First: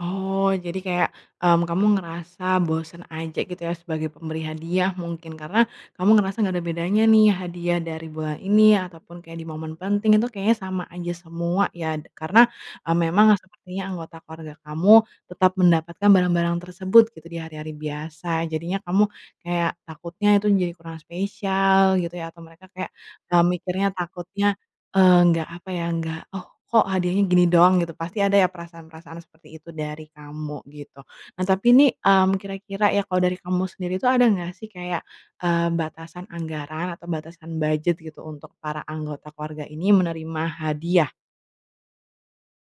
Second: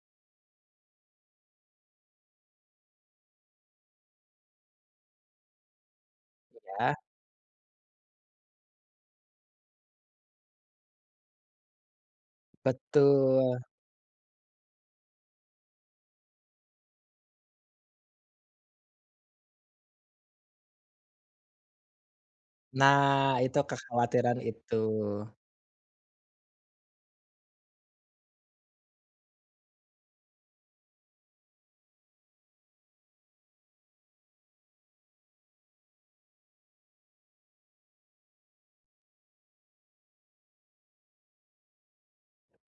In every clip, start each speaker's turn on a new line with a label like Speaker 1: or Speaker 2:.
Speaker 1: Oh, jadi kayak, mmm, kamu ngerasa bosen aja gitu ya, sebagai pemberi hadiah mungkin, karena, kamu ngerasa nggak ada
Speaker 2: Iya.
Speaker 1: bedanya nih hadiah dari bulan ini ataupun kayak di momen penting itu kayaknya sama aja semua ya. Karena, eee, memang
Speaker 2: Betul.
Speaker 1: sepertinya anggota keluarga kamu, tetap mendapatkan barang-barang tersebut gitu, di hari-hari biasa. Jadinya kamu, kayak takutnya itu jadi kurang spesial gitu ya, atau mereka kayak,
Speaker 2: Nah,
Speaker 1: eee,
Speaker 2: itu,
Speaker 1: mikirnya
Speaker 2: kekhawatiran
Speaker 1: takutnya,
Speaker 2: itu.
Speaker 1: eee, nggak apa ya, nggak, "Oh, kok hadiahnya gini doang?" Gitu. Pasti ada ya perasaan-perasaan seperti itu dari kamu gitu. Nah tapi nih, mmm, kira-kira ya kalau dari kamu sendiri tuh ada enggak sih kayak, eee, batasan anggaran atau batasan budget gitu untuk para anggota keluarga ini menerima hadiah?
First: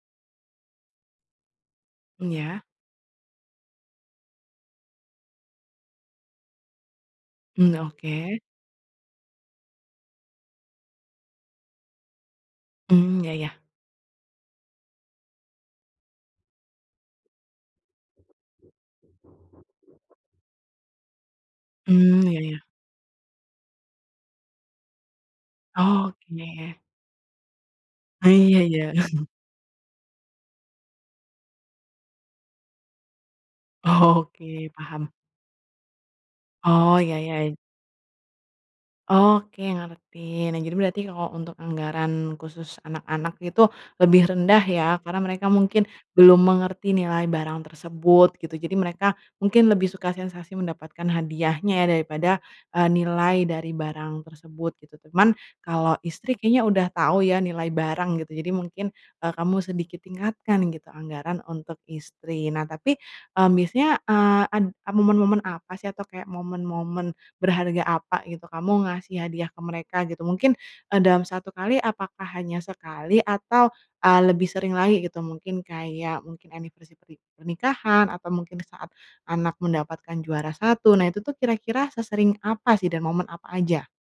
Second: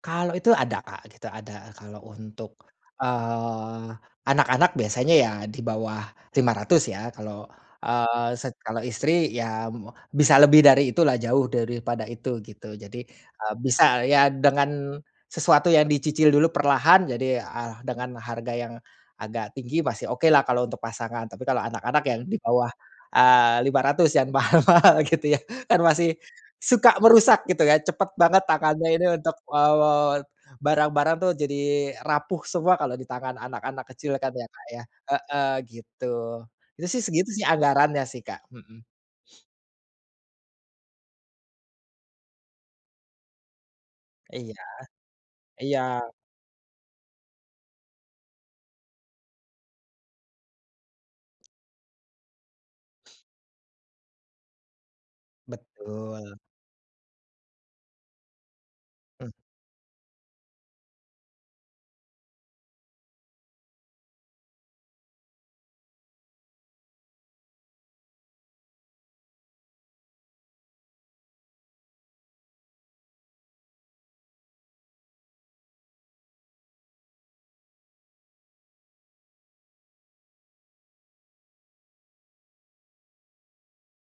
Speaker 2: Kalau itu ada Kak, gitu ada. Kalau untuk,
Speaker 1: Iya.
Speaker 2: eee, anak-anak biasanya ya dibawah 500 ya. Kalau,
Speaker 1: Mmm,
Speaker 2: eee,
Speaker 1: oke.
Speaker 2: set kalau istri ya, mmm, bisa lebih dari itu lah, jauh daripada itu, gitu. Jadi,
Speaker 1: Mmm, ya
Speaker 2: eee,
Speaker 1: ya.
Speaker 2: bisa, ya, dengan sesuatu yang dicicil dulu perlahan jadi eh dengan harga yang agak tinggi masih oke lah kalau untuk pasangan. Tapi kalau anak-anak, ya
Speaker 1: Mmm, ya ya.
Speaker 2: dibawah, eee, 500 yang mahal-mahal, gitu ya. Kan masih,
Speaker 1: Oke.
Speaker 2: suka merusak gitu ya, cepet banget
Speaker 1: Iya
Speaker 2: tangannya
Speaker 1: iya.
Speaker 2: ini untuk, eee, barang-barang tuh jadi rapuh semua kalau ditangan anak-anak kecil kan ya Kak
Speaker 1: Oke,
Speaker 2: ya.
Speaker 1: paham.
Speaker 2: Heeh, gitu. Itu
Speaker 1: Oh,
Speaker 2: sih
Speaker 1: ya
Speaker 2: segitu
Speaker 1: ya ya.
Speaker 2: anggarannya sih Kak, hmm.
Speaker 1: Oke, ngerti. Nah, jadi berarti kalau untuk anggaran khusus anak-anak itu, lebih
Speaker 2: Iya.
Speaker 1: rendah ya karena mereka
Speaker 2: Iya.
Speaker 1: mungkin belum mengerti nilai barang tersebut, gitu. Jadi mereka mungkin lebih suka sensasi mendapatkan hadiahnya ya, daripada, eee, nilai dari barang tersebut, gitu. Cuman kalau
Speaker 2: Betul.
Speaker 1: istri kayaknya udah tau ya nilai barang gitu, jadi mungkin, eee,
Speaker 2: Mmm.
Speaker 1: kamu sedikit tingatkan gitu anggaran untuk istri. Nah, tapi eee, biasanya, eee, ad momen-momen apa sih atau kayak momen-momen berharga apa gitu kamu ngasih hadiah ke mereka gitu? Mungkin, eee, dalam 1 kali apakah hanya sekali atau, eee, lebih sering lagi gitu, mungkin kayak mungkin anniversary perni pernikahan atau mungkin saat anak mendapatkan juara 1? Nah itu tuh kira-kira sesering apa sih dan momen apa aja?